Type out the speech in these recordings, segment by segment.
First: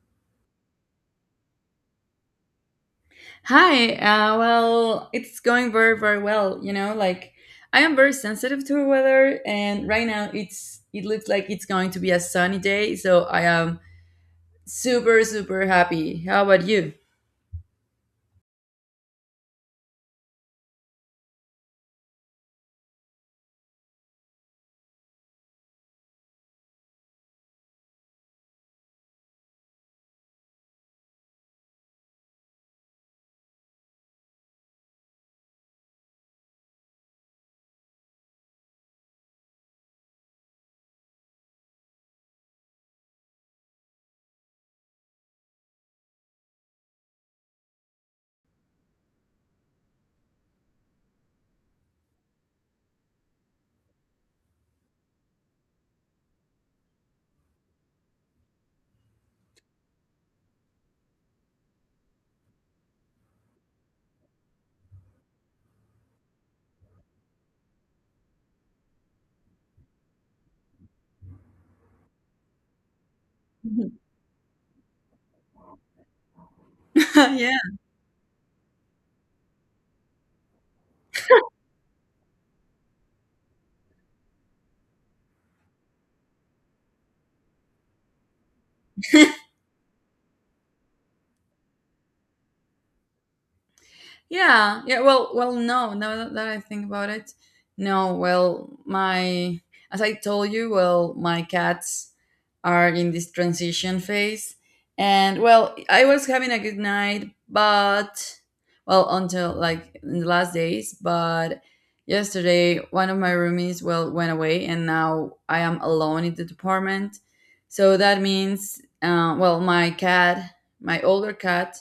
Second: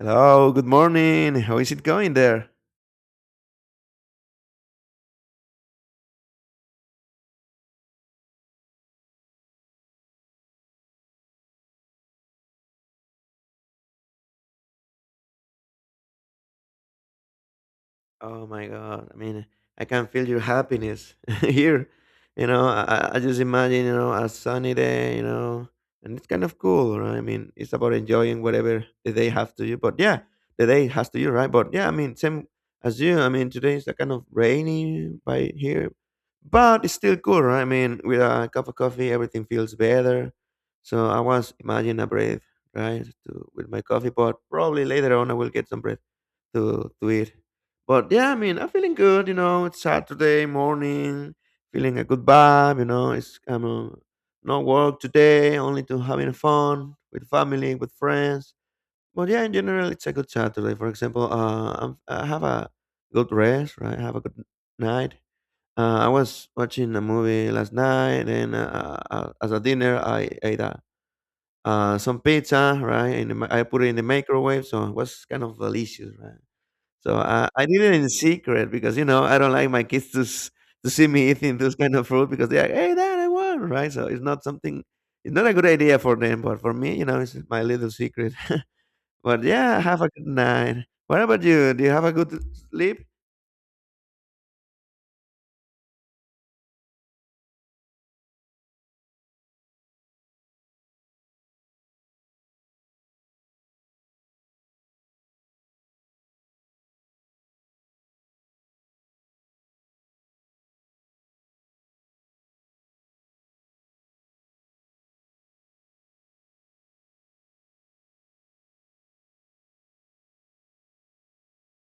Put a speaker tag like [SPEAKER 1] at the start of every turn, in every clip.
[SPEAKER 1] Hello, good morning. How is it going there?
[SPEAKER 2] Hi. It's going very, very well. You know, like I am very sensitive to weather, and right now it looks like it's going to be a sunny day, so I am super, super happy. How about you?
[SPEAKER 1] Oh my God. I mean, I can feel your happiness here. You know, I just imagine, you know, a sunny day, you know, and it's kind of cool, right? I mean, it's about enjoying whatever the day have to you. But yeah, the day has to you, right? But yeah, I mean, same as you. I mean, today is a kind of rainy by here, but it's still cool, right? I mean, with a cup of coffee, everything feels better. So I was imagining a breath, right? To, with my coffee, but probably later on I will get some bread to it. But yeah, I mean, I'm feeling good. You know, it's Saturday morning, feeling a good vibe. You know, it's I'm no work today, only to having fun with family, with friends. But yeah, in general, it's a good Saturday. For example, I have a good rest, right? I have a good night. I was watching a movie last night, and as a dinner, I ate some pizza, right? And I put it in the microwave, so it was kind of delicious, right? So
[SPEAKER 2] Yeah.
[SPEAKER 1] I did it in secret because you know I don't like my kids to see me eating this kind of fruit because they're like, "Hey, Dad, I won." Right? So it's not something. It's not a good idea for them, but for me, you know, it's my little secret. But yeah, have a good night. What about you? Do you have a good sleep?
[SPEAKER 2] Yeah, yeah. Well, no. Now that I think about it, no. Well, my As I told you, well, my cats are in this transition phase, and well, I was having a good night, but well, until like in the last days, but yesterday one of my roomies well went away, and now I am alone in the department. So that means, my cat, my older cat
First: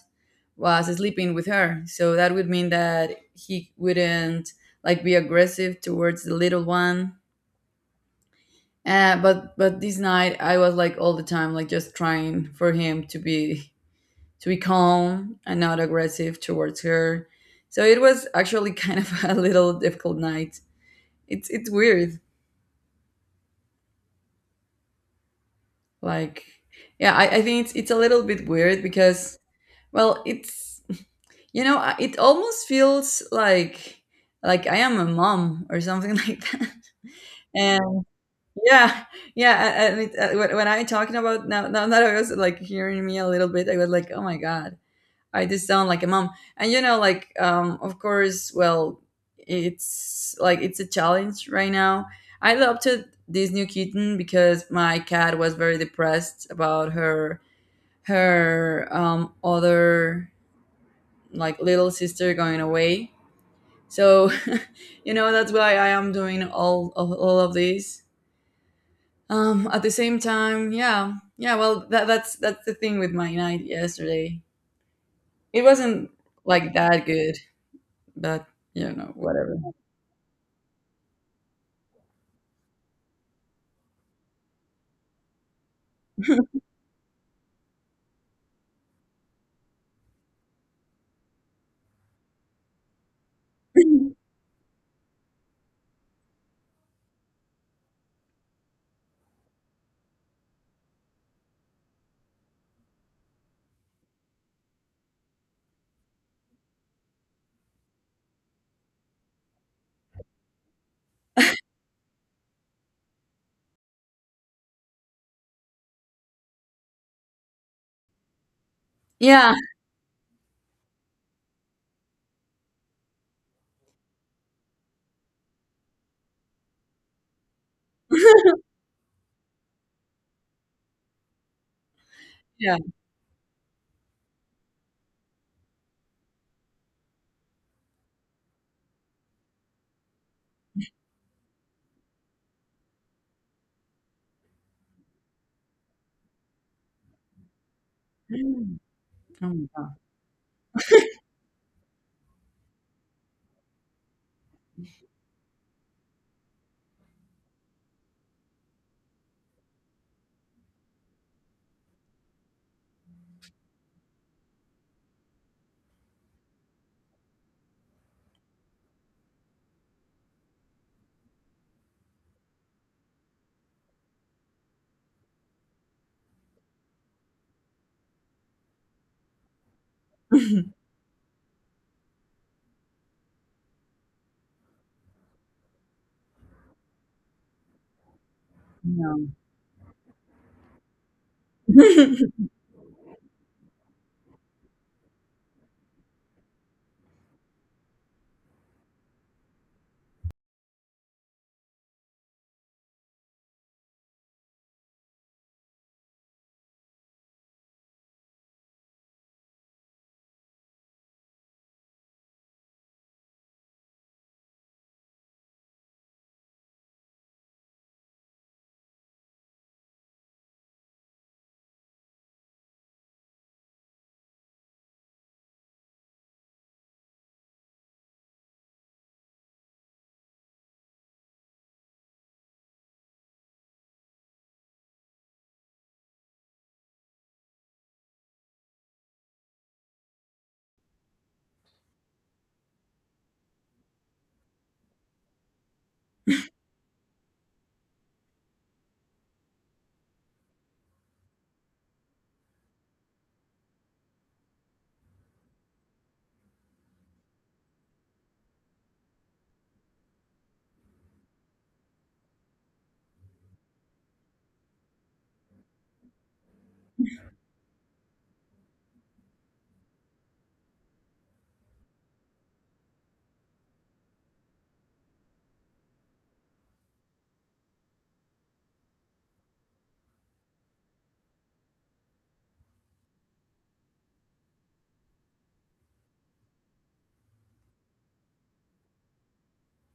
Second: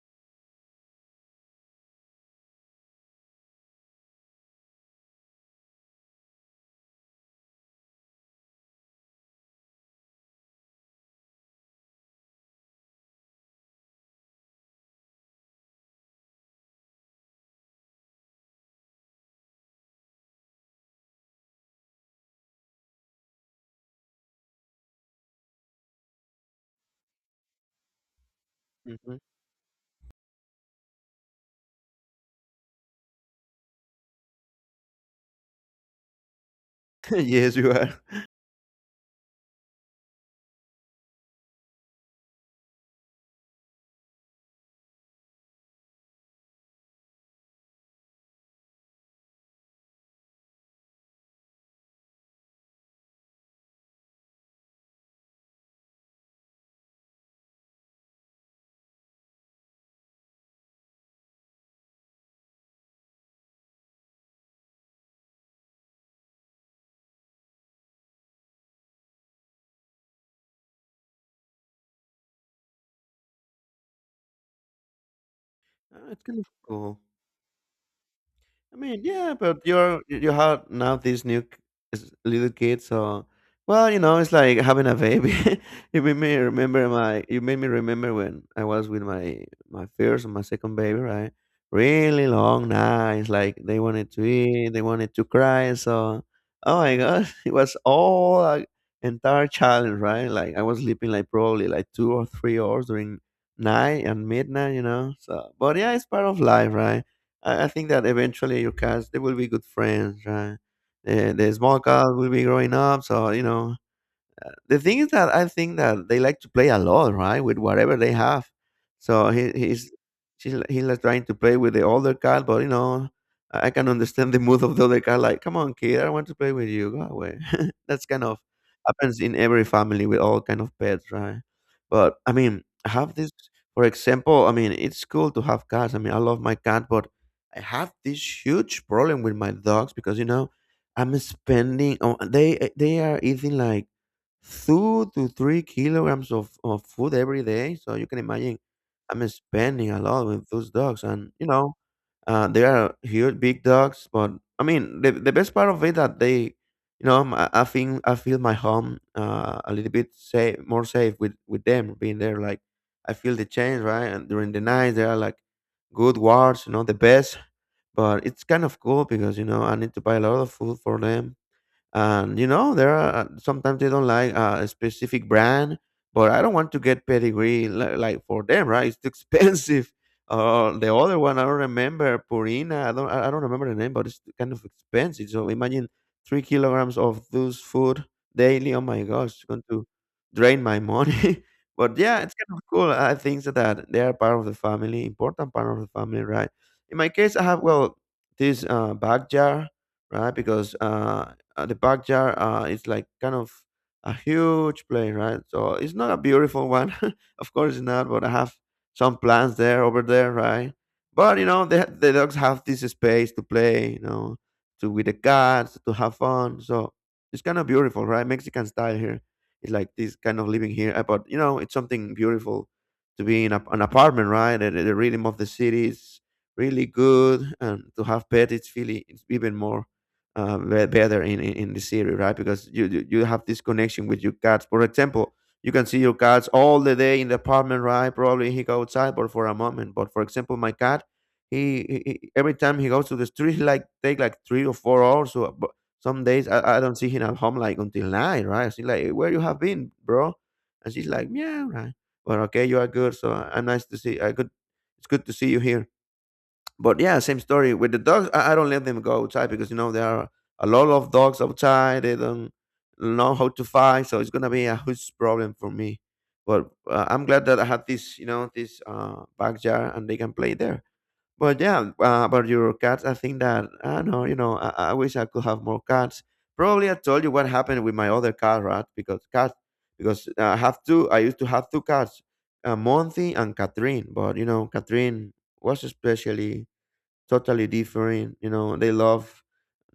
[SPEAKER 2] was sleeping with her. So that would mean that he wouldn't like be aggressive towards the little one. But this night I was like all the time like just trying for him to be calm and not aggressive towards her. So it was actually kind of a little difficult night. It's weird. Like yeah, I think it's a little bit weird
[SPEAKER 1] Mhm.
[SPEAKER 2] because well it's you know it almost feels like I am a mom or something like that.
[SPEAKER 1] Yes, you are.
[SPEAKER 2] And yeah, yeah. And it, when I talking about now, that I was like hearing me a little bit, I was like, oh my god, I just sound like a mom. And you know, of course, well, it's a challenge right now. I adopted this new kitten because my cat was very depressed about her her other like little sister going away. So you know that's why I am doing all of this. At the same time, yeah, yeah. Well, that's the thing with my night yesterday. It wasn't
[SPEAKER 1] Oh, it's kind of
[SPEAKER 2] like
[SPEAKER 1] cool.
[SPEAKER 2] that good, but
[SPEAKER 1] I
[SPEAKER 2] you
[SPEAKER 1] mean,
[SPEAKER 2] know,
[SPEAKER 1] yeah,
[SPEAKER 2] whatever.
[SPEAKER 1] but you have now these new little kids, so well, you know, it's like having a baby. You made me remember my. You made me remember when I was with my first and my second baby, right? Really long nights, like they wanted to eat, they wanted to cry, so oh my god, it was all a entire challenge, right? Like I was sleeping like probably like 2 or 3 hours during night and midnight, you know. So, but yeah, it's part of life, right? I think that eventually your cats they will be good friends, right? The small cat will be growing up, so you know the thing is that I think that they like to play a lot, right, with whatever they have. So he
[SPEAKER 2] Yeah,
[SPEAKER 1] he's she's li- he's like trying to play with the older cat, but you know, I can understand the mood of the other cat. Like, come on, kid, I don't want to play with you. Go away. That's kind of happens in every family with all kind of pets, right? But I mean,
[SPEAKER 2] yeah.
[SPEAKER 1] I have this. For example, I mean, it's cool to have cats. I mean, I love my cat, but I have this huge problem with my dogs because you know I'm spending. Oh, they are eating like 2 to 3 kilograms of food every day. So you can imagine I'm
[SPEAKER 2] Oh my god.
[SPEAKER 1] spending a lot with those dogs. And, you know, they are huge, big dogs. But I mean, the best part of it that they, you know, I think I feel my home a little bit safe, more safe with them being there. Like, I feel the change, right? And during the night, they are like good wards, you know, the best. But it's kind of cool because, you know, I need to buy a lot of food for them, and you know there are sometimes they don't like a specific brand, but I don't want to get pedigree like for them, right? It's too expensive. The other one, I don't remember, Purina, I don't remember the name, but it's kind of expensive. So imagine 3 kilograms of those food daily. Oh my
[SPEAKER 2] No.
[SPEAKER 1] gosh, it's going to drain my money. But yeah, it's kind of cool. I think that they are part of the family, important part of the family, right? In my case, I have, well, this bag jar, right? Because the backyard is like kind of a huge place, right? So it's not a beautiful one, of course it's not. But I have some plants there over there, right? But you know, the dogs have this space to play, you know, to with the cats to have fun. So it's kind of beautiful, right? Mexican style here. It's like this kind of living here. But you know, it's something beautiful to be in an apartment, right? The rhythm of the city is really good, and to have pets, it's really it's even more better in the city, right? Because you have this connection with your cats. For example, you can see your cats all the day in the apartment, right? Probably he go outside, but for a moment. But for example, my cat, every time he goes to the street, he like take like 3 or 4 hours. So but some days I don't see him at home like until night, right? She's like, "Where you have been, bro?" And she's like, "Yeah, right. Well, okay, you are good. So I'm nice to see. I good. It's good to see you here." But yeah, same story with the dogs. I don't let them go outside because you know there are a lot of dogs outside. They don't know how to fight, so it's gonna be a huge problem for me. But I'm glad that I have this, you know, this backyard and they can play there. But yeah, about your cats, I think that I know, you know, I wish I could have more cats. Probably I told you what happened with my other cat, right? Because cat, because I have two. I used to have two cats, Monty and Catherine. But you know, Catherine was especially totally different. You know, they love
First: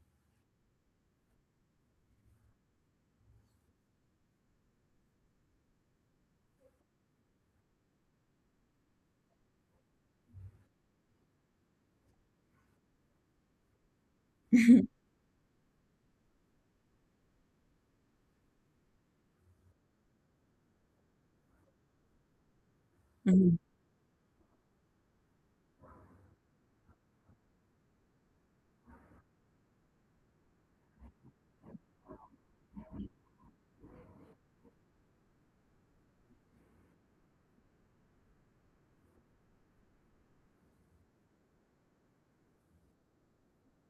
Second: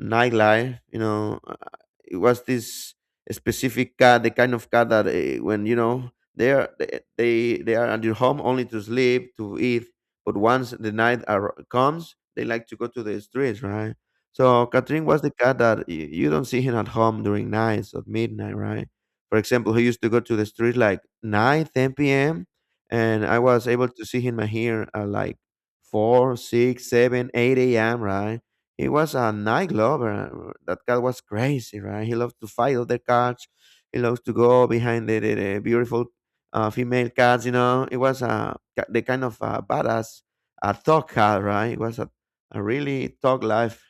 [SPEAKER 1] nightlife. You know. It was this specific cat, the kind of cat that when you know they are they they they are at your home only to sleep to eat, but once the night comes, they like to go to the streets, right? So Catherine was the cat that you don't see him at home during nights at midnight, right? For example, he used to go to the street like 9:10 p.m. And I
[SPEAKER 2] Mhm.
[SPEAKER 1] was able to see him here at like 4, 6, 7, 8 a.m. Right? He was a night lover. That cat was crazy, right? He loved to fight other cats. He loved to go behind the beautiful female cats. You know, it was a the kind of badass, a thug cat, right? It was a really thug life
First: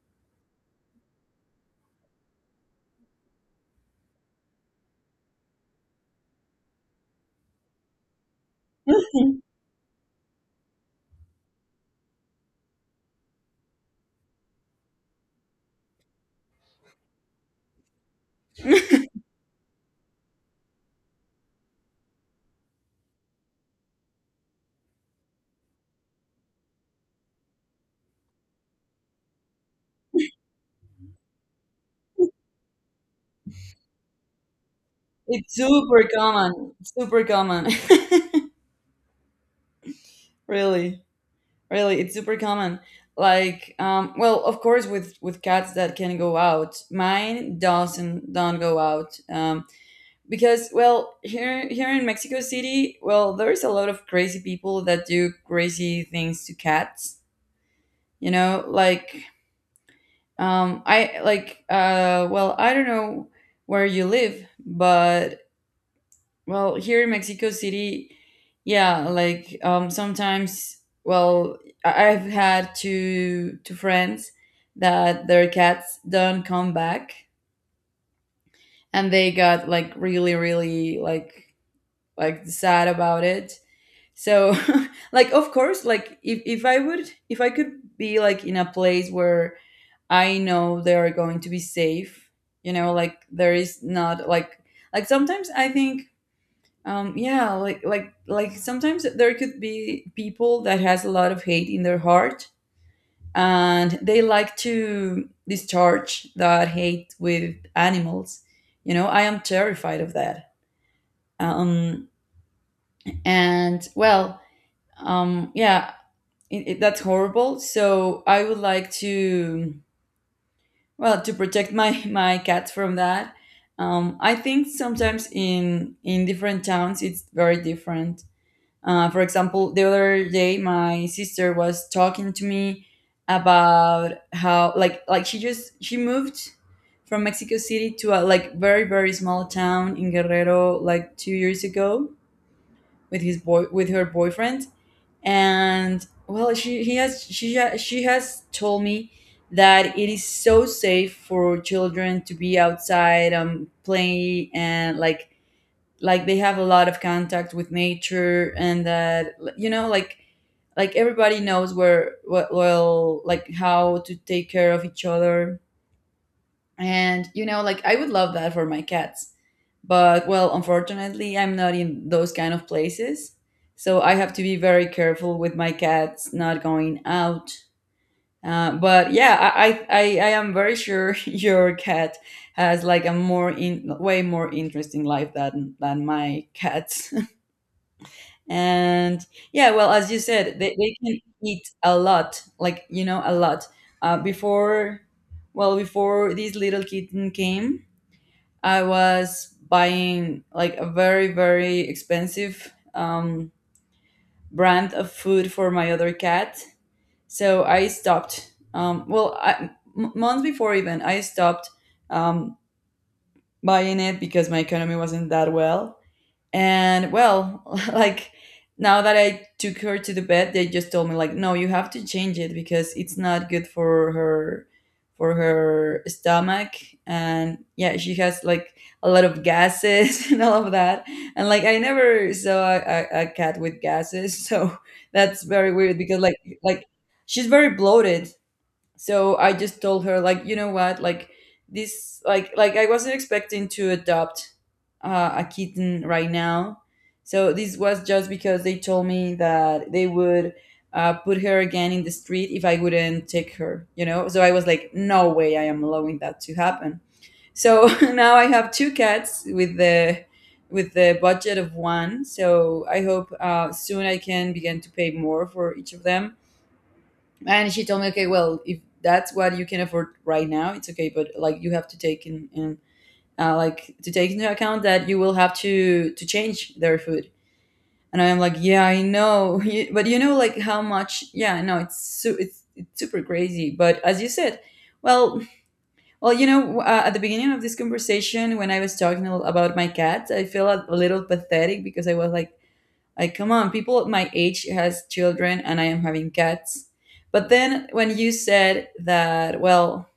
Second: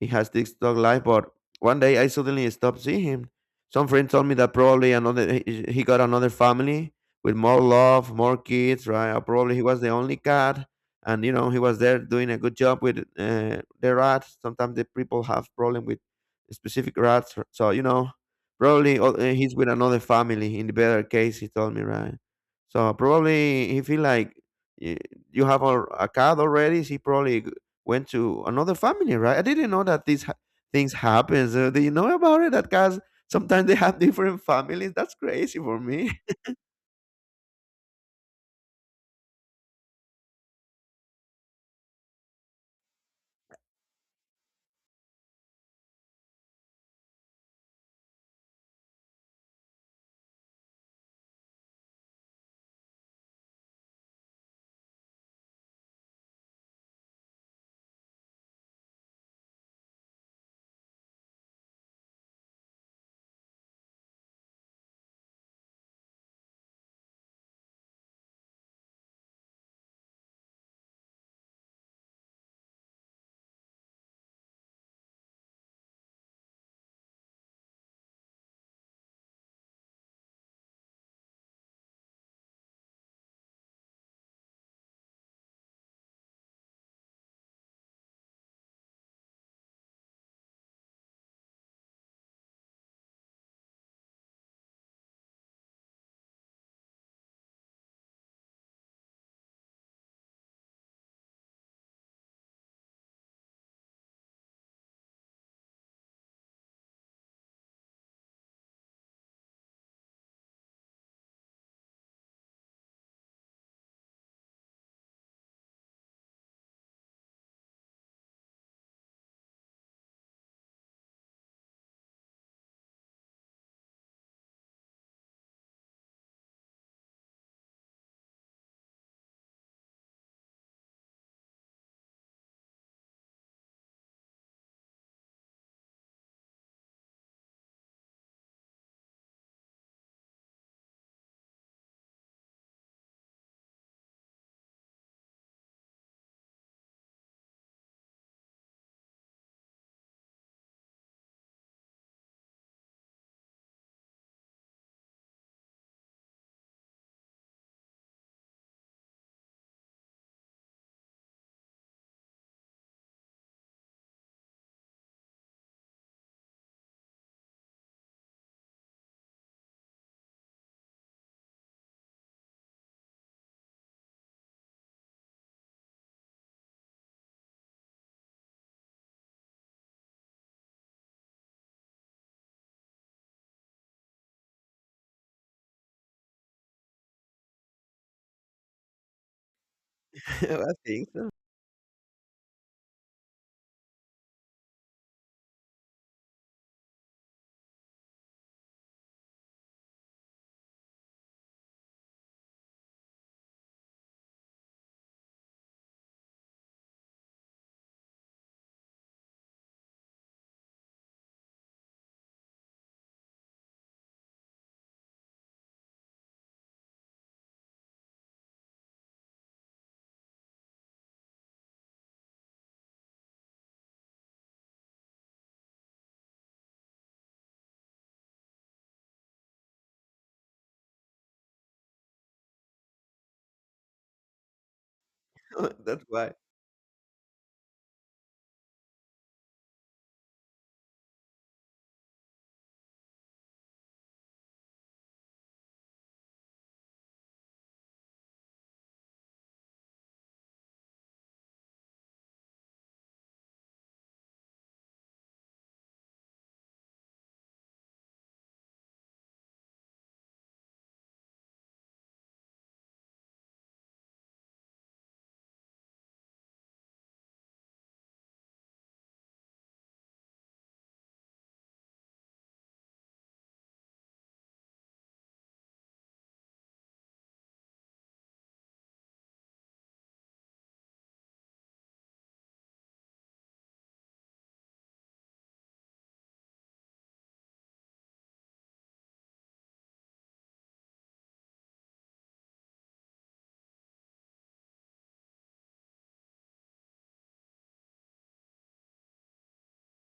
[SPEAKER 1] he has TikTok live, but one day I suddenly stopped seeing him. Some friend told me that probably another he got another family with more love, more kids, right? Or probably he was the only cat, and you know he was there doing a good job with the rats. Sometimes the people have problem with specific rats, so you know probably he's with another family. In the better case, he told me, right? So probably he feel like y- you have a cat already. He probably went to another family, right? I didn't know that these things happen. So do you know about it? That guys sometimes they have different families. That's
[SPEAKER 2] It's
[SPEAKER 1] crazy for
[SPEAKER 2] super
[SPEAKER 1] me.
[SPEAKER 2] common. Super common. Really, really, it's super common. Like, well, of course, with cats that can go out. Mine doesn't don't go out. Because well here in Mexico City well there is a lot of crazy people that do crazy things to cats, you know, like I like well I don't know where you live, but well here in Mexico City. Yeah, like sometimes well I've had two friends that their cats don't come back and they got like really, really like sad about it. So like of course, like if I would, if I could be like in a place where I know they are going to be safe, you know, like there is not like sometimes I think, like sometimes there could be people that has a lot of hate in their heart and they like to discharge that hate with animals, you know. I am terrified of that. Um and well Yeah, that's horrible. So I would like to, well, to protect my my cats from that. I think sometimes in different towns it's very different. For example, the other day my sister was talking to me about how she just she moved from Mexico City to a like very, very small town in Guerrero like 2 years ago with her boyfriend, and well she he has she ha- she has told me that it is so safe for children to be outside playing, and like they have a lot of contact with nature, and that you know like everybody knows well like how to take care of each other. And, you know, like I would love that for my cats. But, well, unfortunately, I'm not in those kind of places. So I have to be very careful with my cats not going out. But yeah, I am very sure your cat has like a more way more interesting life than my cats. And yeah, well, as you said,
[SPEAKER 1] I
[SPEAKER 2] they
[SPEAKER 1] think
[SPEAKER 2] can
[SPEAKER 1] so.
[SPEAKER 2] eat a lot, like, you know, a lot. Before, well, before this little kitten came, I was buying like a very, very expensive brand of food for my other cat. So I stopped. Months before even, I stopped um, buying it because my economy wasn't that well. And well, like now that I took her to the vet, they just told me like, no, you have to change it because it's not good for her stomach. And yeah, she has like a lot of gases and all of that. And like I never saw a cat with gases. So that's very weird
[SPEAKER 1] That's
[SPEAKER 2] because
[SPEAKER 1] why.
[SPEAKER 2] like she's very bloated. So I just told her like, you know what, like this like I wasn't expecting to adopt a kitten right now. So this was just because they told me that they would put her again in the street if I wouldn't take her. You know, so I was like, no way I am allowing that to happen. So now I have two cats with the budget of one. So I hope soon I can begin to pay more for each of them. And she told me, okay, well, if that's what you can afford right now, it's okay, but like you have to take in like to take into account that you will have to change their food. And I'm like, yeah, I know. But you know, like how much. Yeah, no, it's super crazy. But as you said, well, you know, at the beginning of this conversation when I was talking about my cat, I feel a little pathetic because I was like, come on, people at my age has children and I am having cats. But then when you said that, well,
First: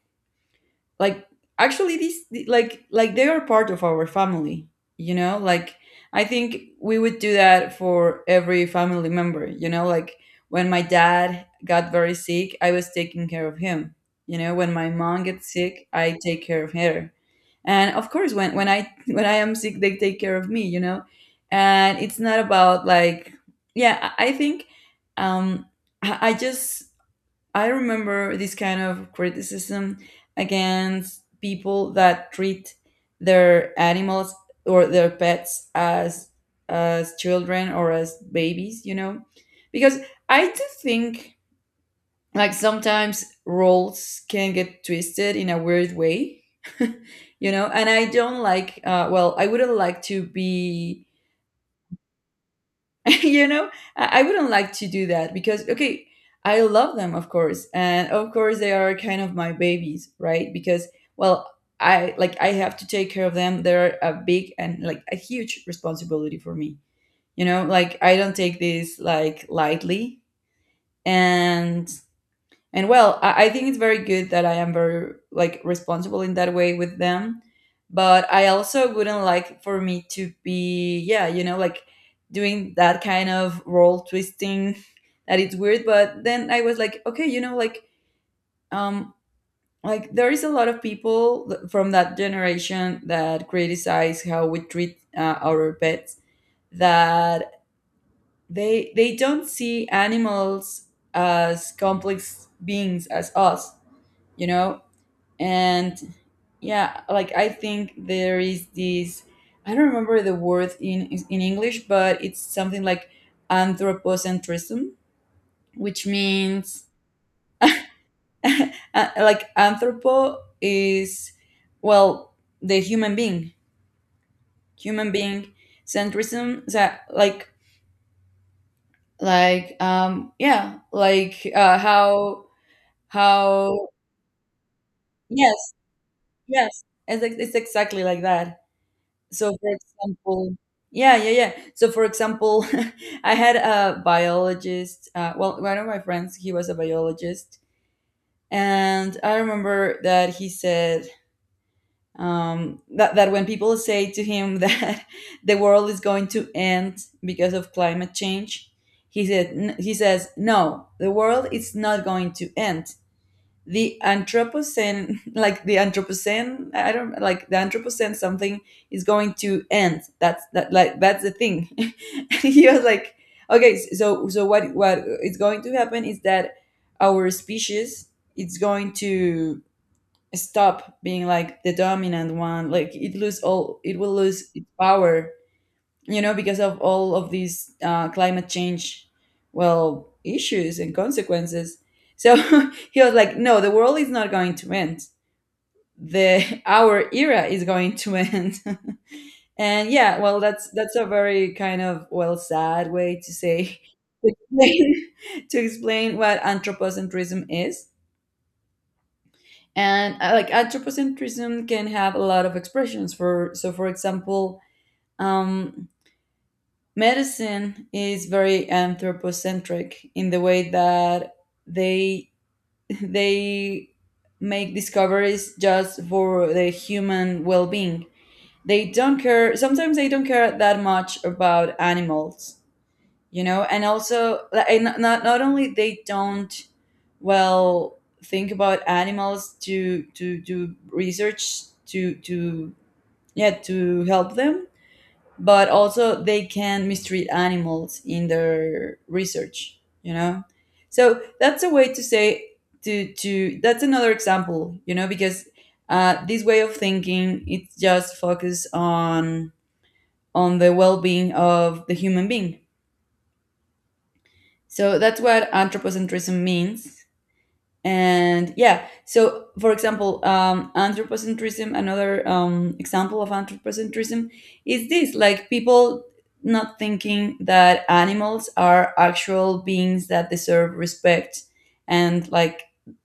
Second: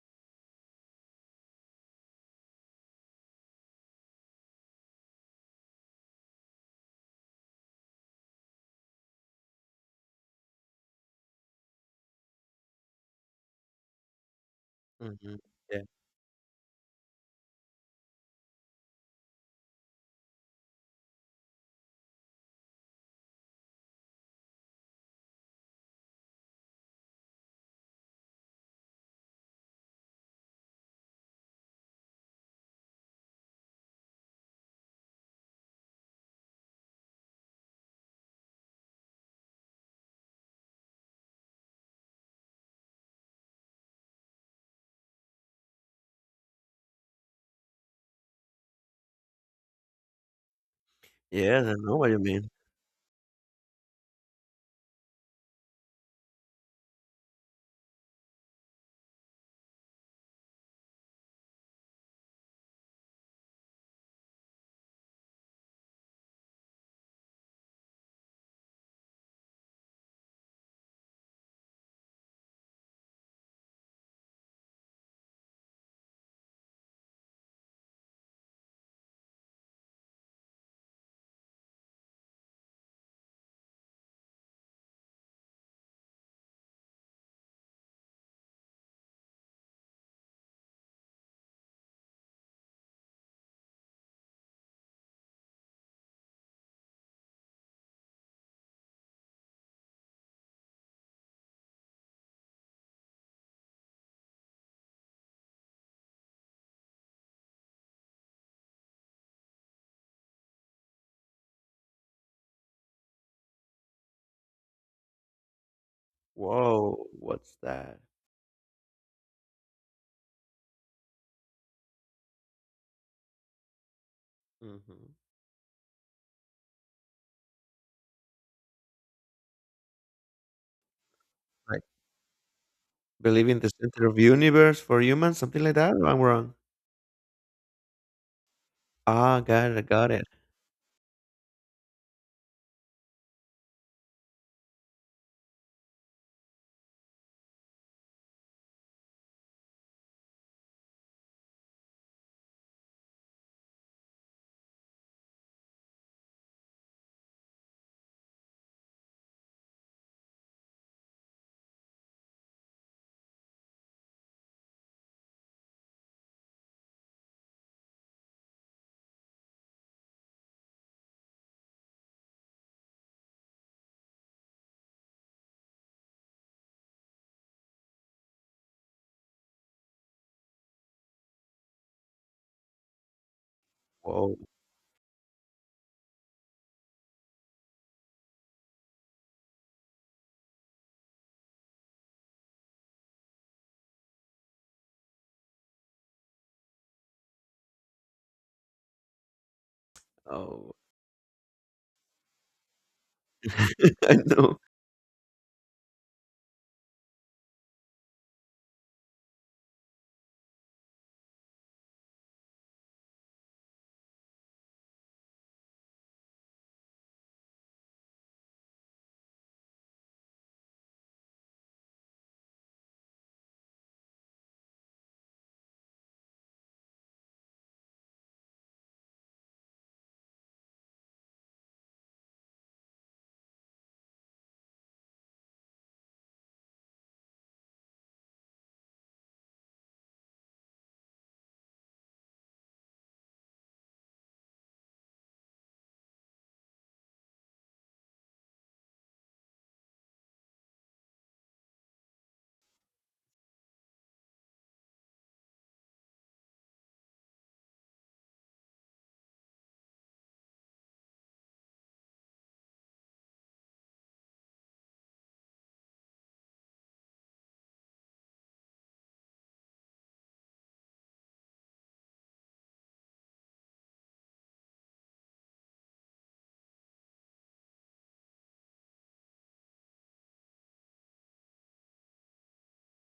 [SPEAKER 2] like actually these they are part of our family, you know? Like I think we would do that for every family member, you know? Like when my dad got very sick, I was taking care of him. You know, when my mom
[SPEAKER 1] Hmm.
[SPEAKER 2] gets
[SPEAKER 1] Yeah.
[SPEAKER 2] sick, I take care of her. And of course when I when I am sick, they take care of me, you know. And it's not about like yeah I think, um I just I remember this kind of criticism against people that treat their animals or their pets as children or as babies, you know, because I do think like sometimes roles can get twisted in a weird way. You know, and I don't like, I wouldn't like to be
[SPEAKER 1] Yes, I know what you mean.
[SPEAKER 2] you know, I wouldn't like to do that because okay, I love them, of course, and of course they are kind of my babies, right? Because well I have to take care of them. They're a big and like a huge responsibility for me, you know. Like I don't take this like lightly. And and well, I think it's very good that I am very like responsible in that way with them. But I also wouldn't like for me to be, yeah, you know, like doing that kind of role twisting that it's weird. But then I was like, okay, you know, um like there is a lot of people from that generation that criticize how we treat our pets, that they don't see animals as complex beings as us, you know. And yeah, like I think there is this, I don't remember the word in English, but it's something like anthropocentrism, which means,
[SPEAKER 1] Whoa, what's that?
[SPEAKER 2] like anthropo is well the human being, human
[SPEAKER 1] Hmm.
[SPEAKER 2] being centrism. So like yeah like
[SPEAKER 1] Like believe in the
[SPEAKER 2] how
[SPEAKER 1] center of universe for humans, something
[SPEAKER 2] yes,
[SPEAKER 1] like that. Or I'm wrong.
[SPEAKER 2] yes it's, it's exactly like that.
[SPEAKER 1] Ah,
[SPEAKER 2] So, for
[SPEAKER 1] got it, got it.
[SPEAKER 2] example, yeah, yeah, yeah. So, for example, I had a biologist. One of my friends, he was a biologist, and I remember that he said that when people say to him that the world is going to end because of climate change, he says no, the world is not going to end. The anthropocene, like the anthropocene, I don't like the anthropocene, something is going to end. That's that, like that's the thing. And he was like, okay, so what is going to happen is that our species it's going to stop being like the dominant one, like it will
[SPEAKER 1] Whoa.
[SPEAKER 2] lose its power, you know, because of all of these climate change, well, issues and consequences. So he was like, no, the world is not going to end. The Our era is going to end. And yeah, well, that's
[SPEAKER 1] Oh,
[SPEAKER 2] that's a very kind of, well, sad way to say
[SPEAKER 1] I
[SPEAKER 2] to
[SPEAKER 1] know.
[SPEAKER 2] explain, to explain what anthropocentrism is. And like anthropocentrism can have a lot of expressions, for so for example, um, medicine is very anthropocentric in the way that they they make discoveries just for the human well-being. They don't care, sometimes they don't care that much about animals, you know. And also like, and not only they don't, well, think about animals to do research to yeah, to help them, but also they can mistreat animals in their research, you know. So that's a way to say, to that's another example, you know, because this way of thinking, it's just focus on the well-being of the human being. So that's what anthropocentrism means. And yeah, so for example, anthropocentrism, another example of anthropocentrism is this, like people not thinking that animals are actual beings that deserve respect, and like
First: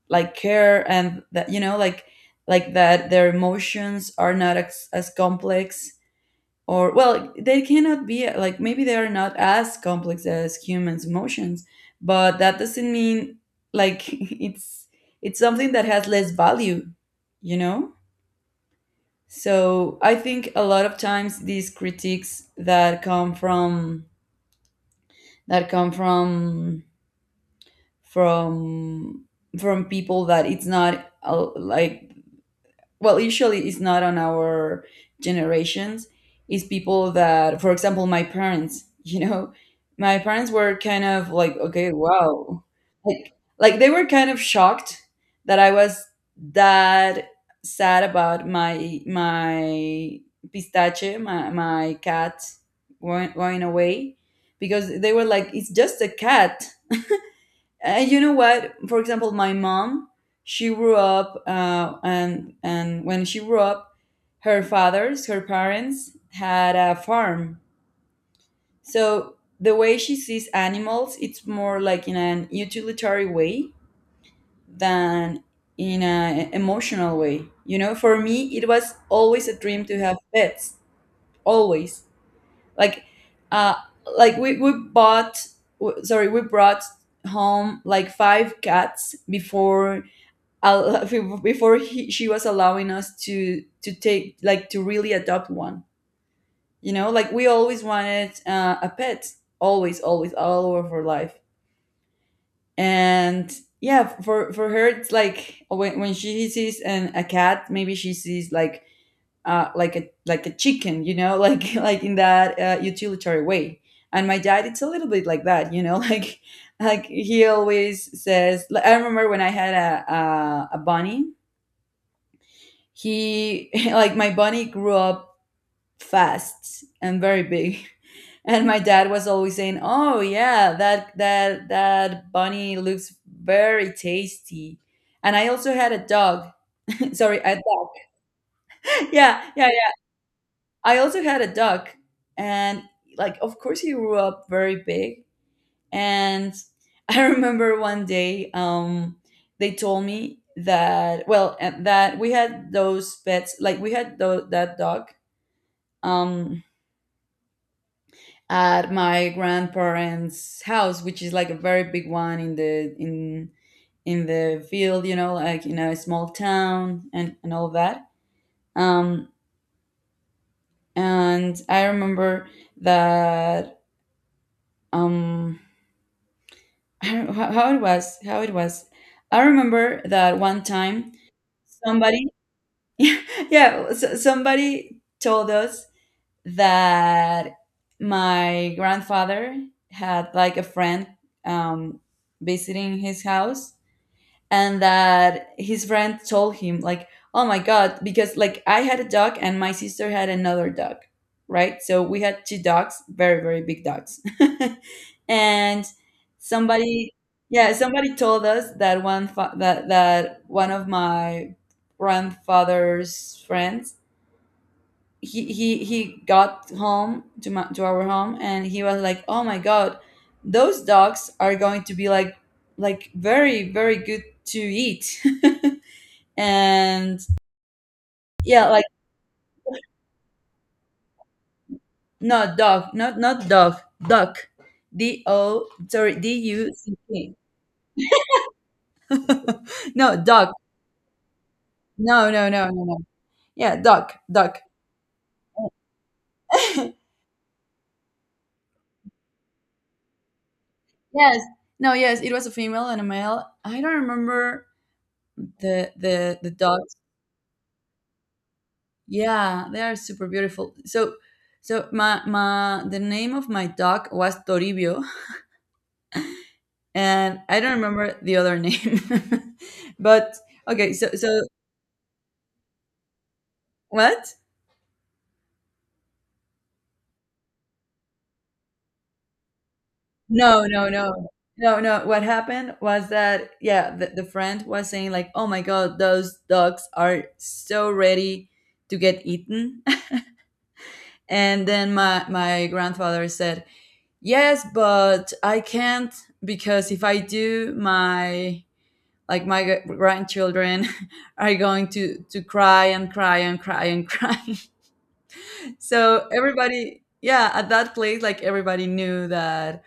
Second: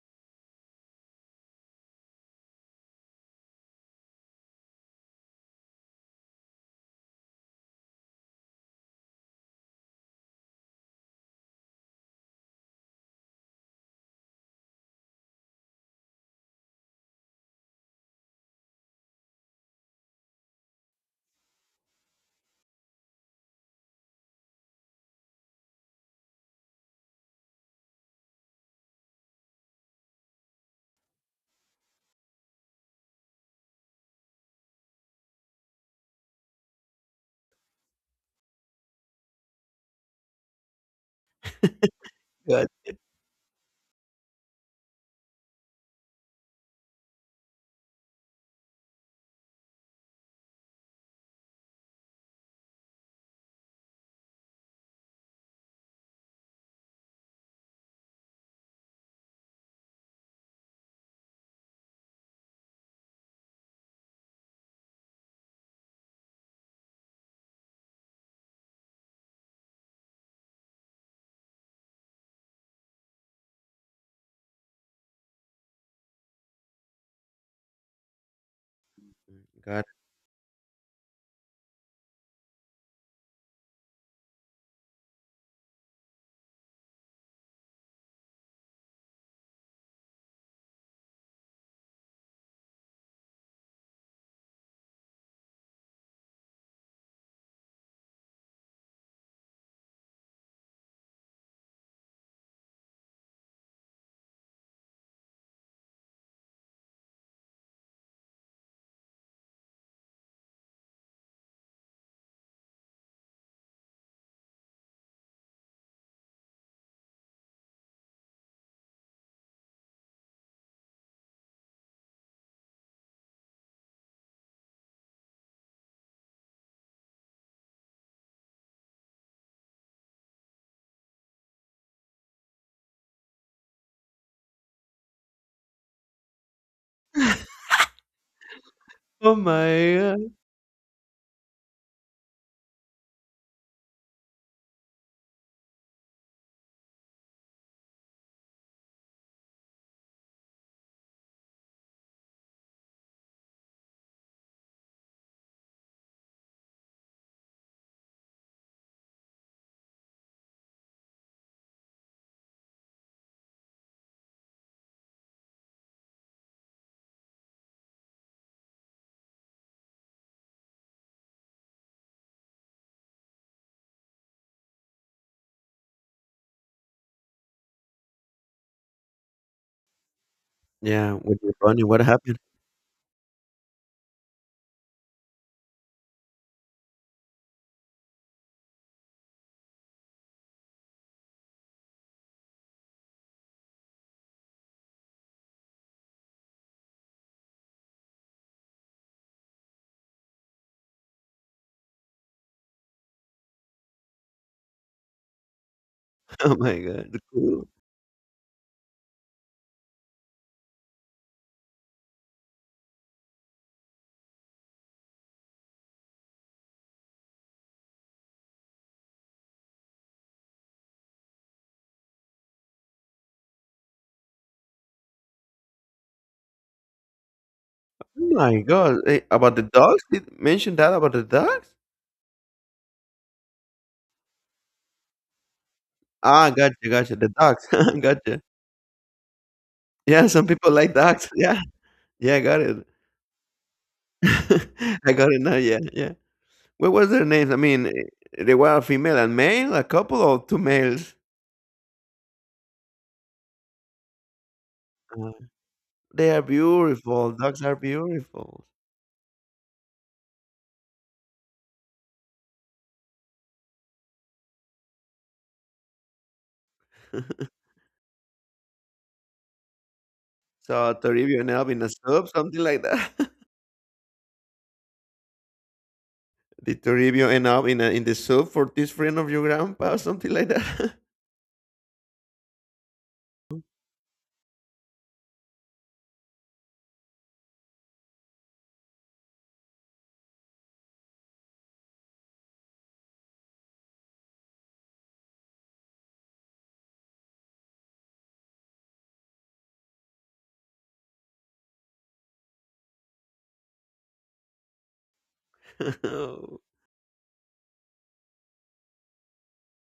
[SPEAKER 2] like care, and that, you know, like that their emotions are not as, as complex, or well, they cannot be, like, maybe they are not as complex as humans emotions, but that doesn't mean, like it's it's something that has less value, you know. So I think a lot of times these critiques that come from, that come from, from from people that it's not like, well, usually it's not on our generations, it's people that for example my parents you know, my parents were kind of like, okay, wow,
[SPEAKER 1] Got,
[SPEAKER 2] like like they were kind of shocked that I was, that sad about my pistache, my cat going, going away, because they were like, it's just a cat. And you know what? For example, my mom, she grew up, and when she grew up, her fathers, her parents had a farm. So the way she sees animals, it's more like in an utilitarian way than in an emotional way. You know, for me, it was always a
[SPEAKER 1] got
[SPEAKER 2] dream
[SPEAKER 1] it.
[SPEAKER 2] to have pets. Always, like, uh, like we bought, we brought home like five cats before uh, before he, she was allowing us to take, like, to really adopt one, you know, like we always wanted a pet, always, always, all over life. And yeah, for her it's like when she sees an, a cat, maybe she sees like a, like a chicken, you know, like in that utilitarian way. And my dad, it's a little bit like that, you know, like he always says like, I remember when I had a, a bunny. He like my bunny grew up fast and very big. And my dad was always saying, oh yeah, that bunny looks very tasty. And I also had a dog. Sorry, a dog.
[SPEAKER 1] Oh
[SPEAKER 2] Yeah, yeah, yeah.
[SPEAKER 1] my god.
[SPEAKER 2] I also had a dog, and like, of course, he grew up very big. And I remember one day, they told me that, well, and that we had those pets, like we had that dog um at my grandparents' house, which is like a very big one, in the field, you know, like in a small town and all that. Um, and I remember that um, I don't know how it was, how it was. I remember that one time
[SPEAKER 1] Yeah, with your bunny, what
[SPEAKER 2] somebody,
[SPEAKER 1] happened?
[SPEAKER 2] yeah, so, somebody told us that my grandfather had like a friend, um, visiting his house, and that his friend told him, like, oh my god, because like I had a dog and my sister had another dog, right, so we had two dogs, very very big dogs. And
[SPEAKER 1] Oh my
[SPEAKER 2] somebody,
[SPEAKER 1] god. Cool.
[SPEAKER 2] yeah, somebody told us that that that one of my grandfather's friends, he got home to my, to our home, and he was like, oh my god, those dogs are going to be like very very good to eat. And
[SPEAKER 1] My
[SPEAKER 2] yeah, like,
[SPEAKER 1] God, eh, about the dogs? Did mention that about the dogs?
[SPEAKER 2] no, dog, not dog, duck. D O, sorry, D
[SPEAKER 1] Ah,
[SPEAKER 2] U C
[SPEAKER 1] gotcha,
[SPEAKER 2] K.
[SPEAKER 1] gotcha. The dogs, gotcha.
[SPEAKER 2] No,
[SPEAKER 1] Yeah, some
[SPEAKER 2] duck.
[SPEAKER 1] people like dogs. Yeah,
[SPEAKER 2] No,
[SPEAKER 1] yeah, I
[SPEAKER 2] no,
[SPEAKER 1] got
[SPEAKER 2] no, no,
[SPEAKER 1] it.
[SPEAKER 2] no. Yeah, duck duck.
[SPEAKER 1] I got it now. Yeah, yeah. What was their names? I mean, eh, they were female and male, a couple or two males.
[SPEAKER 2] Yes. No, yes, it was a female and a male. I don't remember,
[SPEAKER 1] Uh,
[SPEAKER 2] the
[SPEAKER 1] they
[SPEAKER 2] the
[SPEAKER 1] are
[SPEAKER 2] the dog.
[SPEAKER 1] beautiful. Dogs are beautiful.
[SPEAKER 2] Yeah, they are super beautiful. So, so my the name of my dog was Toribio, and I don't remember the other name. But okay,
[SPEAKER 1] So
[SPEAKER 2] so
[SPEAKER 1] Toribio
[SPEAKER 2] so
[SPEAKER 1] ended up in a soup, something like that.
[SPEAKER 2] what?
[SPEAKER 1] Did Toribio end up in in the soup for this friend of your grandpa, something like
[SPEAKER 2] No, no,
[SPEAKER 1] that?
[SPEAKER 2] no, no, no. What happened was that yeah, the friend was saying like, "Oh my god, those dogs are so ready to get eaten," and then my grandfather said, "Yes, but I can't, because if I do, my, like my grandchildren are going to cry and cry and cry and cry. So
[SPEAKER 1] Oh,
[SPEAKER 2] everybody, yeah, at that place, like everybody knew that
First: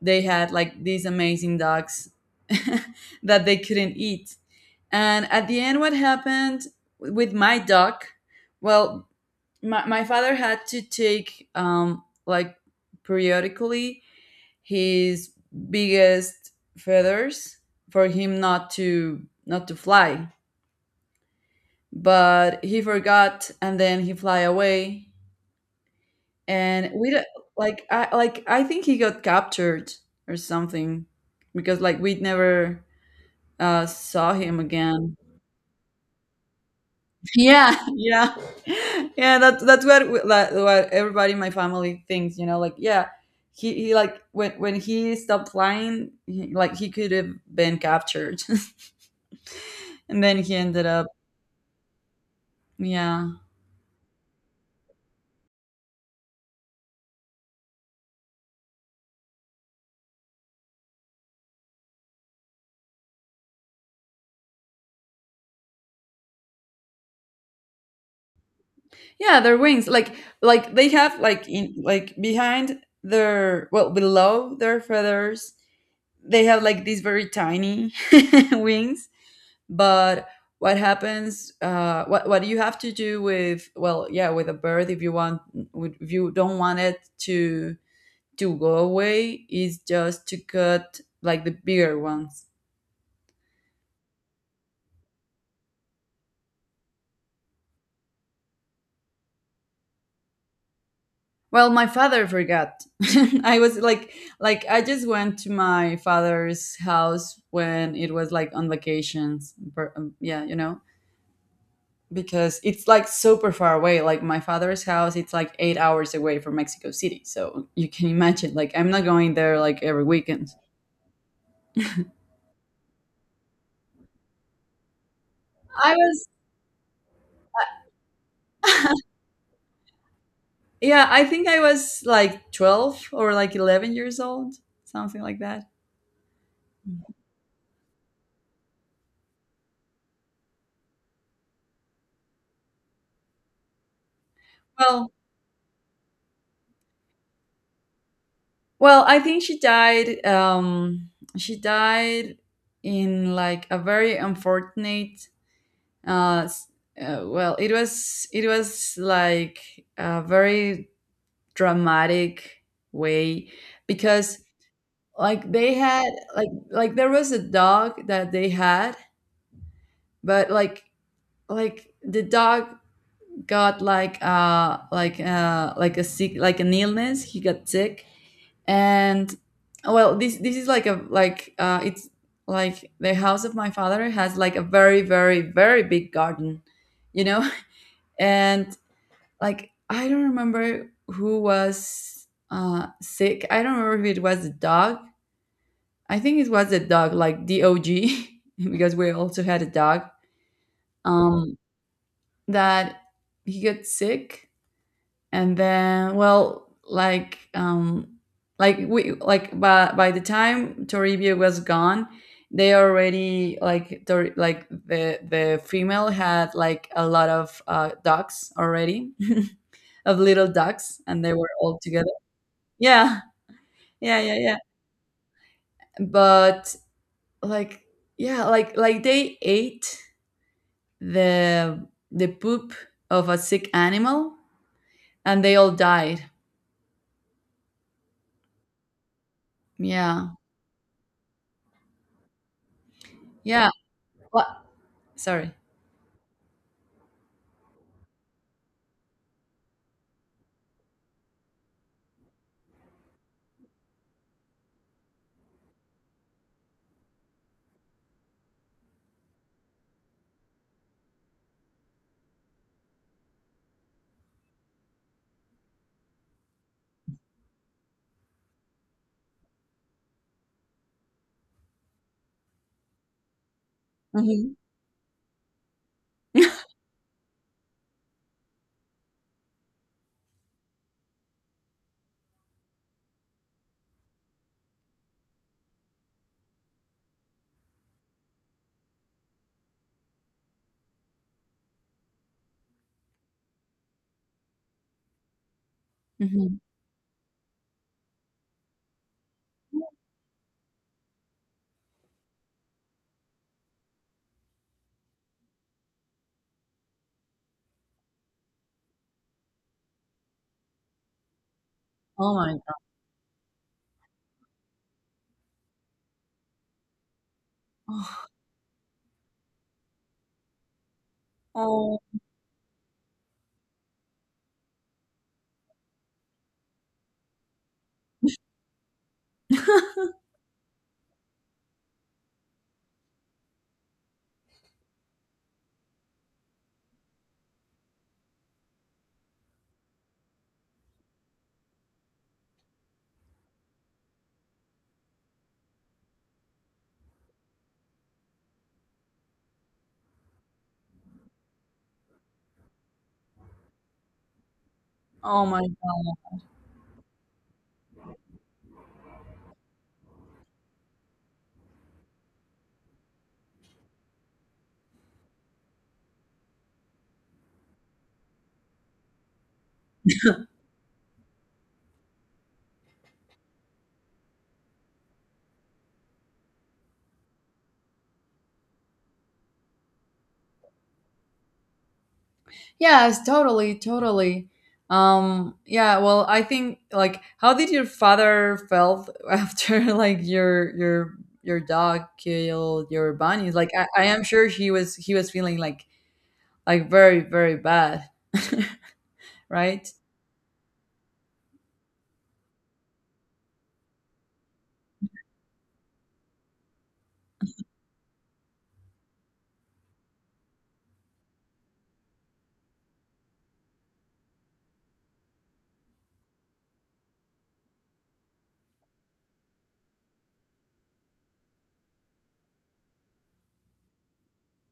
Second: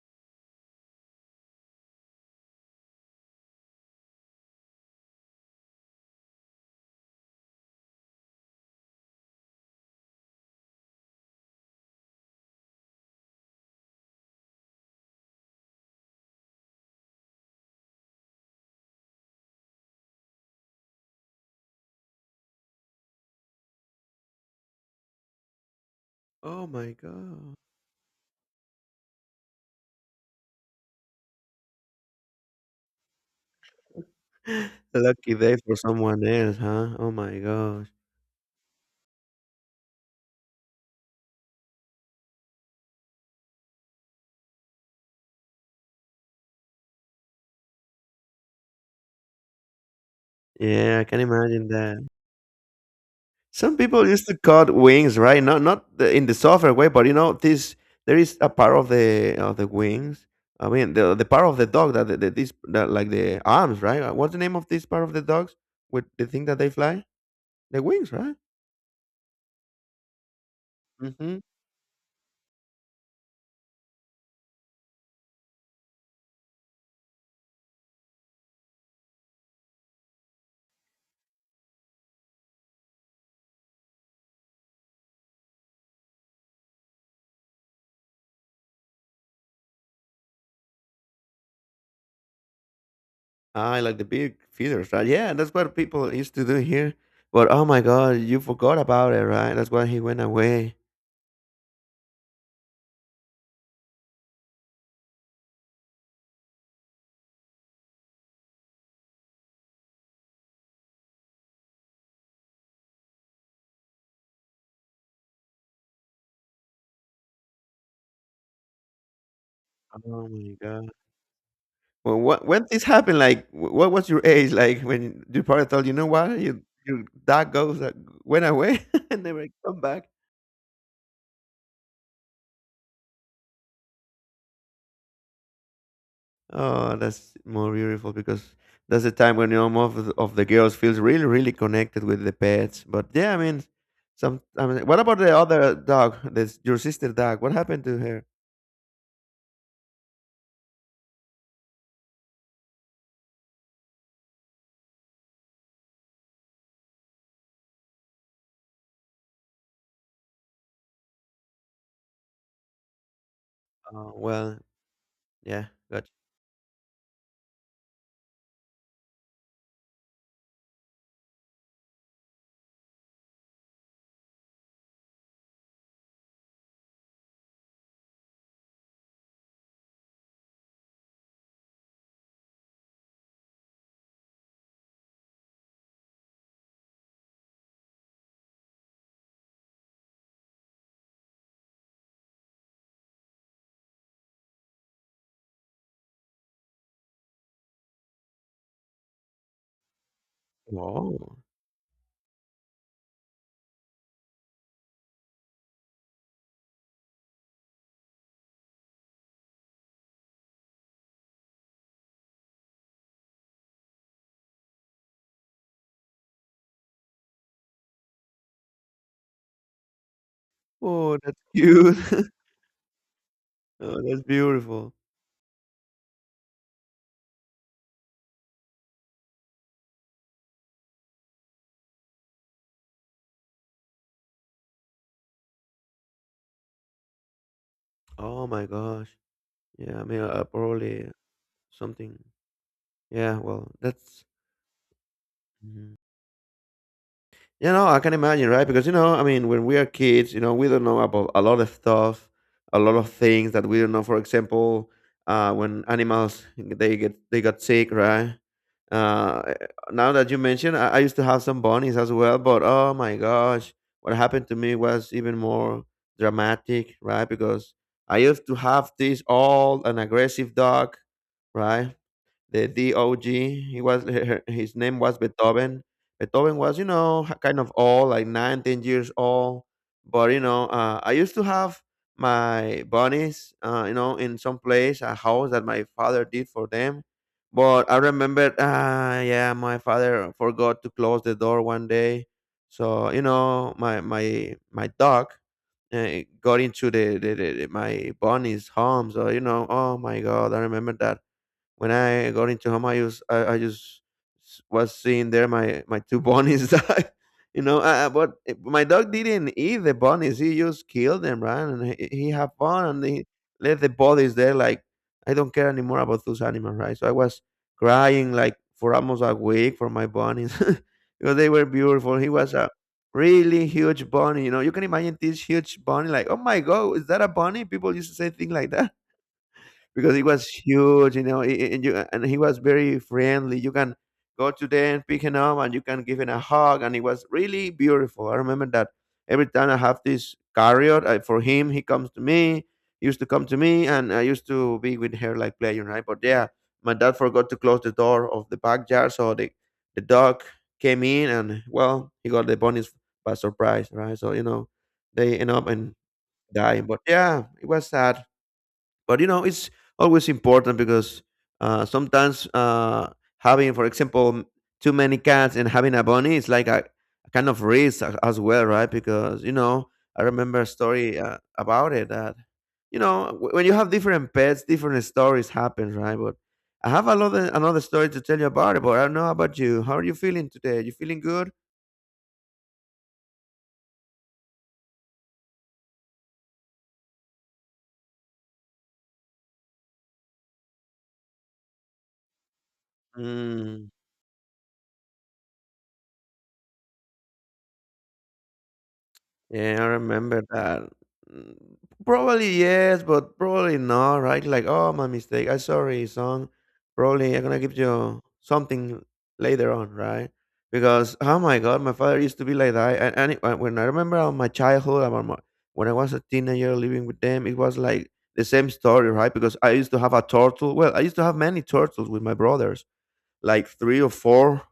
[SPEAKER 2] they had like these amazing dogs that they couldn't eat. And at the end, what happened with my dog, well, my father had to take like periodically his biggest feathers for him not to fly. But he forgot and then he fly away.
[SPEAKER 1] oh
[SPEAKER 2] And
[SPEAKER 1] my
[SPEAKER 2] we don't-
[SPEAKER 1] God.
[SPEAKER 2] like I, like I think he got captured or something, because like we never saw him again.
[SPEAKER 1] Lucky day for someone else, huh? Oh my
[SPEAKER 2] Yeah.
[SPEAKER 1] gosh.
[SPEAKER 2] Yeah, yeah, that, that's what we- that, what everybody in my family thinks, you know, like, yeah, he like when he stopped flying, he, like he could have been captured and then he ended
[SPEAKER 1] Yeah, I
[SPEAKER 2] up.
[SPEAKER 1] can imagine that.
[SPEAKER 2] Yeah.
[SPEAKER 1] Some people used to cut wings, right? Not the, in the software way, but you know, this there is a part of the wings. I mean, the part of the dog that the, this that, like the arms, right? What's the name of this part of the dogs with the thing that they fly? The wings, right?
[SPEAKER 2] Yeah, their wings. Like they have
[SPEAKER 1] Mm-hmm.
[SPEAKER 2] like in like behind their, well, below their feathers, they have like these very tiny wings. But what happens, what you have to do with, well, yeah, with a bird, if you want, if you don't want it to go away, is just to cut like the bigger ones.
[SPEAKER 1] I like the big feathers, right? Yeah, that's what people used to do here. But oh my god, you forgot about it, right? That's why he went away.
[SPEAKER 2] Well, my father forgot. I was like I just went to my father's house when it was like on vacations. Yeah, you know, because it's like super far away. Like my father's house, it's like 8 hours away from Mexico City. So you can imagine, like I'm not going there like every
[SPEAKER 1] Oh
[SPEAKER 2] weekend.
[SPEAKER 1] my god. Well, what when this happened, like, what was your age? Like, when your partner told you, you
[SPEAKER 2] I
[SPEAKER 1] know
[SPEAKER 2] was,
[SPEAKER 1] what, you your dog goes that went away and never come back.
[SPEAKER 2] yeah, I think I was like 12 or like 11 years old, something like that.
[SPEAKER 1] Oh, that's more beautiful because that's the time when you know most of the girls feels really, really connected with the pets. But yeah, I mean, some. I mean, what
[SPEAKER 2] Well,
[SPEAKER 1] about the other dog? This your sister dog. What happened to her?
[SPEAKER 2] well, I think she died. She died in like a very unfortunate. Uh, s- well, it was, it was like a very dramatic way,
[SPEAKER 1] Oh,
[SPEAKER 2] because
[SPEAKER 1] well,
[SPEAKER 2] like
[SPEAKER 1] yeah,
[SPEAKER 2] they had,
[SPEAKER 1] gotcha.
[SPEAKER 2] like there was a dog that they had, but like the dog got like a sick, like an illness. He got sick. And, well, this is like a like it's like the house of my father has like a very very very big garden, you know, and like I don't remember who was sick. I don't remember if it was the dog. I think it was the dog, like DOG, because we also had a dog.
[SPEAKER 1] Oh,
[SPEAKER 2] Um, that he got sick. And then, well, like, like we like by the time Toribio was gone, they already like, like the female had like a lot of ducks already, of little ducks,
[SPEAKER 1] oh,
[SPEAKER 2] and they
[SPEAKER 1] that's
[SPEAKER 2] were all
[SPEAKER 1] cute.
[SPEAKER 2] together. Yeah,
[SPEAKER 1] Oh,
[SPEAKER 2] yeah,
[SPEAKER 1] that's
[SPEAKER 2] yeah, yeah.
[SPEAKER 1] beautiful.
[SPEAKER 2] But, like, yeah, like they ate the the poop of a sick animal, and they all died.
[SPEAKER 1] Oh my gosh. Yeah, I mean,
[SPEAKER 2] Yeah,
[SPEAKER 1] probably something. Yeah,
[SPEAKER 2] yeah.
[SPEAKER 1] well, that's
[SPEAKER 2] What? Sorry.
[SPEAKER 1] mhm. You know, I can imagine, right? Because you know, I mean, when we are kids, you know, we don't know about a lot of stuff, a lot of things that we don't know. For example, when animals they get they got sick, right? Now that you mention, I used to have some bunnies as well, but oh my gosh, what happened to me was even more dramatic, right? Because I used to have this old and aggressive dog, right? The DOG, he was
[SPEAKER 2] Mhm.
[SPEAKER 1] his name was Beethoven. Beethoven was, you know, kind of old, like 9, 10 years old. But you know, I used to have my bunnies, you know, in some place, a house that my father did for them. But I remembered, my father forgot to close the door one day, so you know, my dog
[SPEAKER 2] Mhm.
[SPEAKER 1] got into the my bunny's home. So you know, oh my god, I remember that when I got into home, I just was seeing there my two bunnies die. You know, but my dog didn't eat the bunnies. He just killed them, right? And he
[SPEAKER 2] Oh
[SPEAKER 1] had
[SPEAKER 2] my God.
[SPEAKER 1] fun and he left the bodies there. Like I don't care anymore about those animals, right? So I was crying like for almost a week for my bunnies because they were
[SPEAKER 2] Oh.
[SPEAKER 1] beautiful. He was a really huge bunny. You know, you can imagine this huge bunny. Like, oh my god, is that a bunny? People used to say things like that because it was huge, you know, and you and he was very friendly. You can go to there and pick him up, and you can give him a hug, and it was really beautiful. I remember that every time I have this carrier for him, he comes to me. He used to come to me, and I used to be with her like playing, right? But yeah, my dad forgot to close the door of the backyard, so the dog came in, and well, he got the bunnies by surprise, right? So you know, they
[SPEAKER 2] Oh
[SPEAKER 1] end
[SPEAKER 2] my
[SPEAKER 1] up and
[SPEAKER 2] god.
[SPEAKER 1] die. But yeah, it was sad but you know it's always important because sometimes having for example too many cats and having a bunny is like a kind of risk as well, right? Because you know I remember a story about it that you know when you have different pets different stories happen, right? But I have another story to tell you about it. But I don't know about you, how are you feeling today? You feeling good?
[SPEAKER 2] Yes, totally, totally. Yeah, well, I think, like, how did your father felt after like your dog killed your bunnies? Like,
[SPEAKER 1] Mm.
[SPEAKER 2] I am sure he was, he was feeling like very, very bad,
[SPEAKER 1] Yeah, I
[SPEAKER 2] right?
[SPEAKER 1] remember that. Mm, probably yes, but probably not, right? Like, oh, my mistake. I'm sorry, son. Probably I'm gonna give you something later on, right? Because oh my god, my father used to be like that. When I remember on my childhood, about my, when I was a teenager living with them, it was like the same story, right? Because I used to have a turtle. Well, I used to have many turtles with my brothers, like three or four.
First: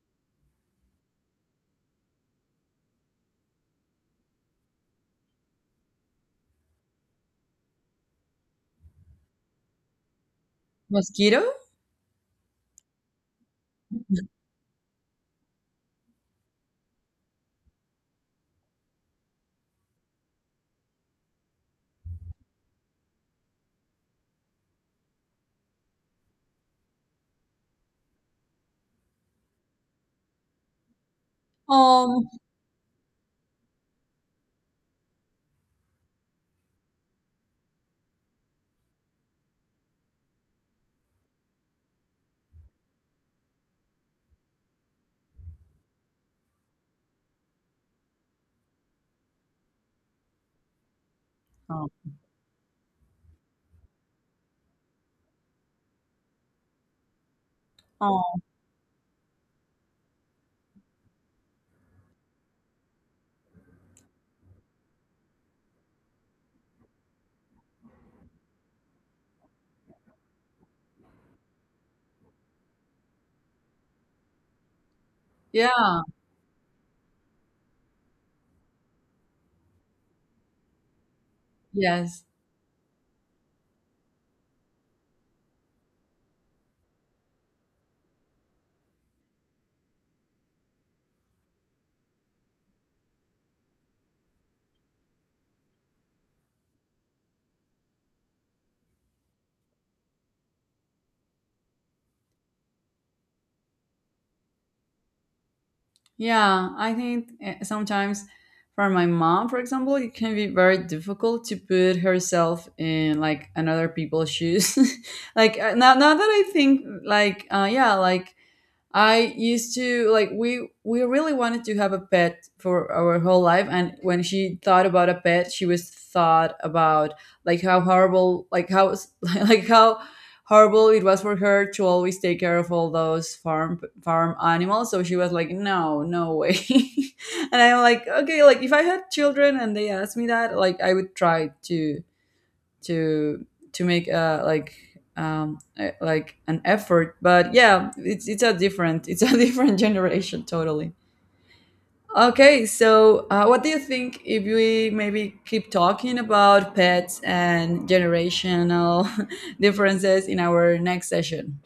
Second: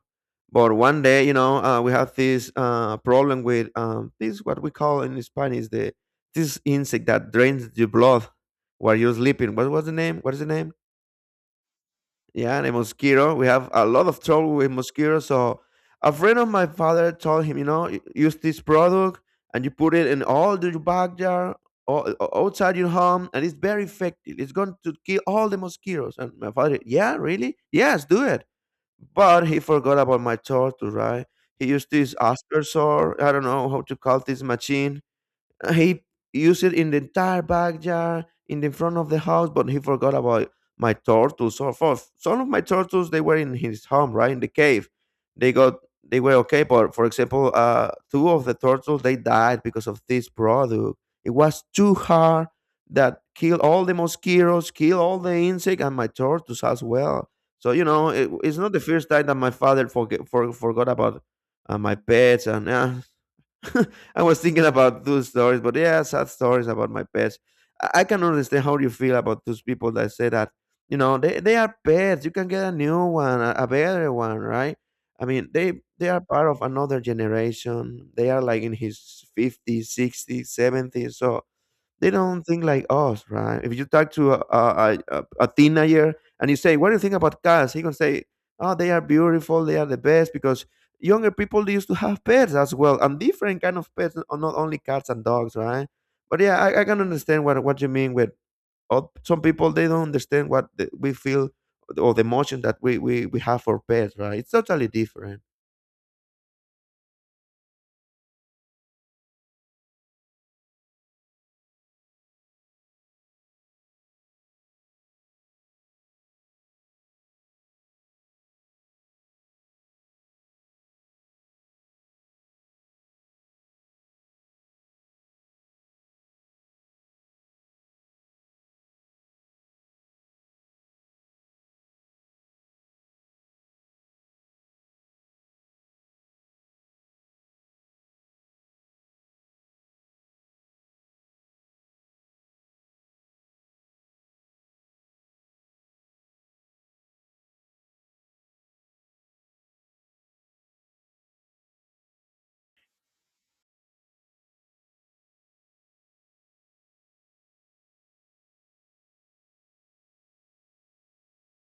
[SPEAKER 1] But one day, you know, we have this problem with this what we call in Spanish the this insect that drains your blood while you're sleeping. What was the name? What is the name?
[SPEAKER 2] Mosquito?
[SPEAKER 1] Yeah, the mosquito. We have a lot of trouble with mosquitoes. So a friend of my father told him, you know, use this product and you put it in all the backyard, all, outside your home, and it's very effective. It's going to kill all the mosquitoes." And my father, yeah, really? Yes, do it. But he forgot about my torture, right? He used this
[SPEAKER 2] Um,
[SPEAKER 1] aspersor, I don't know how to call this machine, he used it in the entire backyard, in the front of the house, but he forgot about my turtles. So for some of my turtles, they were in his home, right in the cave. They got they were okay, but for example, two of the turtles they died because of this product. It was
[SPEAKER 2] oh,
[SPEAKER 1] too hard that killed all the mosquitoes, killed all the insect, and my turtles as well. So you know,
[SPEAKER 2] oh,
[SPEAKER 1] it's not the first time that my father forgot about my pets, and I was thinking about those stories, but yeah, sad stories about my pets. I can understand how you feel about those people that say that, you know, they are pets. You can get a new one, a better one, right? I mean,
[SPEAKER 2] yeah,
[SPEAKER 1] they are part of another generation. They are like in his 50s, 60s, 70s. So they
[SPEAKER 2] yes.
[SPEAKER 1] don't think like us, right? If you talk to a a teenager and you say, "What do you think about cats?" He gonna say, "Oh, they are beautiful. They are the best." Because younger people they used to have pets as well, and different kind of pets, not only cats and dogs, right? But yeah, I can understand what you mean with some people. They don't understand what we feel or the emotion that we we have for pets, right? It's totally different.
[SPEAKER 2] Yeah, I think sometimes for my mom, for example, it can be very difficult to put herself in like another people's shoes. Like, now, now that I think, like, yeah, like I used to like we really wanted to have a pet for our whole life, and when she thought about a pet she was thought about like how horrible, like how like how horrible it was for her to always take care of all those farm animals. So she was like, no, no way. And I'm like, okay, like if I had children and they asked me that, like I would try to to make like an effort. But yeah, it's a different, it's a different generation totally. Okay, so what do you think if we maybe keep talking about pets and generational differences in our next session?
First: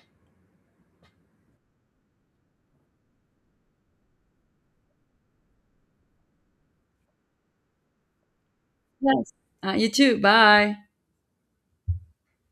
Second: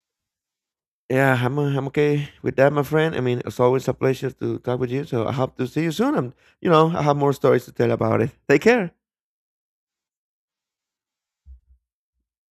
[SPEAKER 1] Yeah, I'm okay with that, my friend. I mean, it's always a pleasure to talk with you. So I hope to see you soon, and you know, I have more stories to tell about it. Take care.
[SPEAKER 2] Yes. You too. Bye.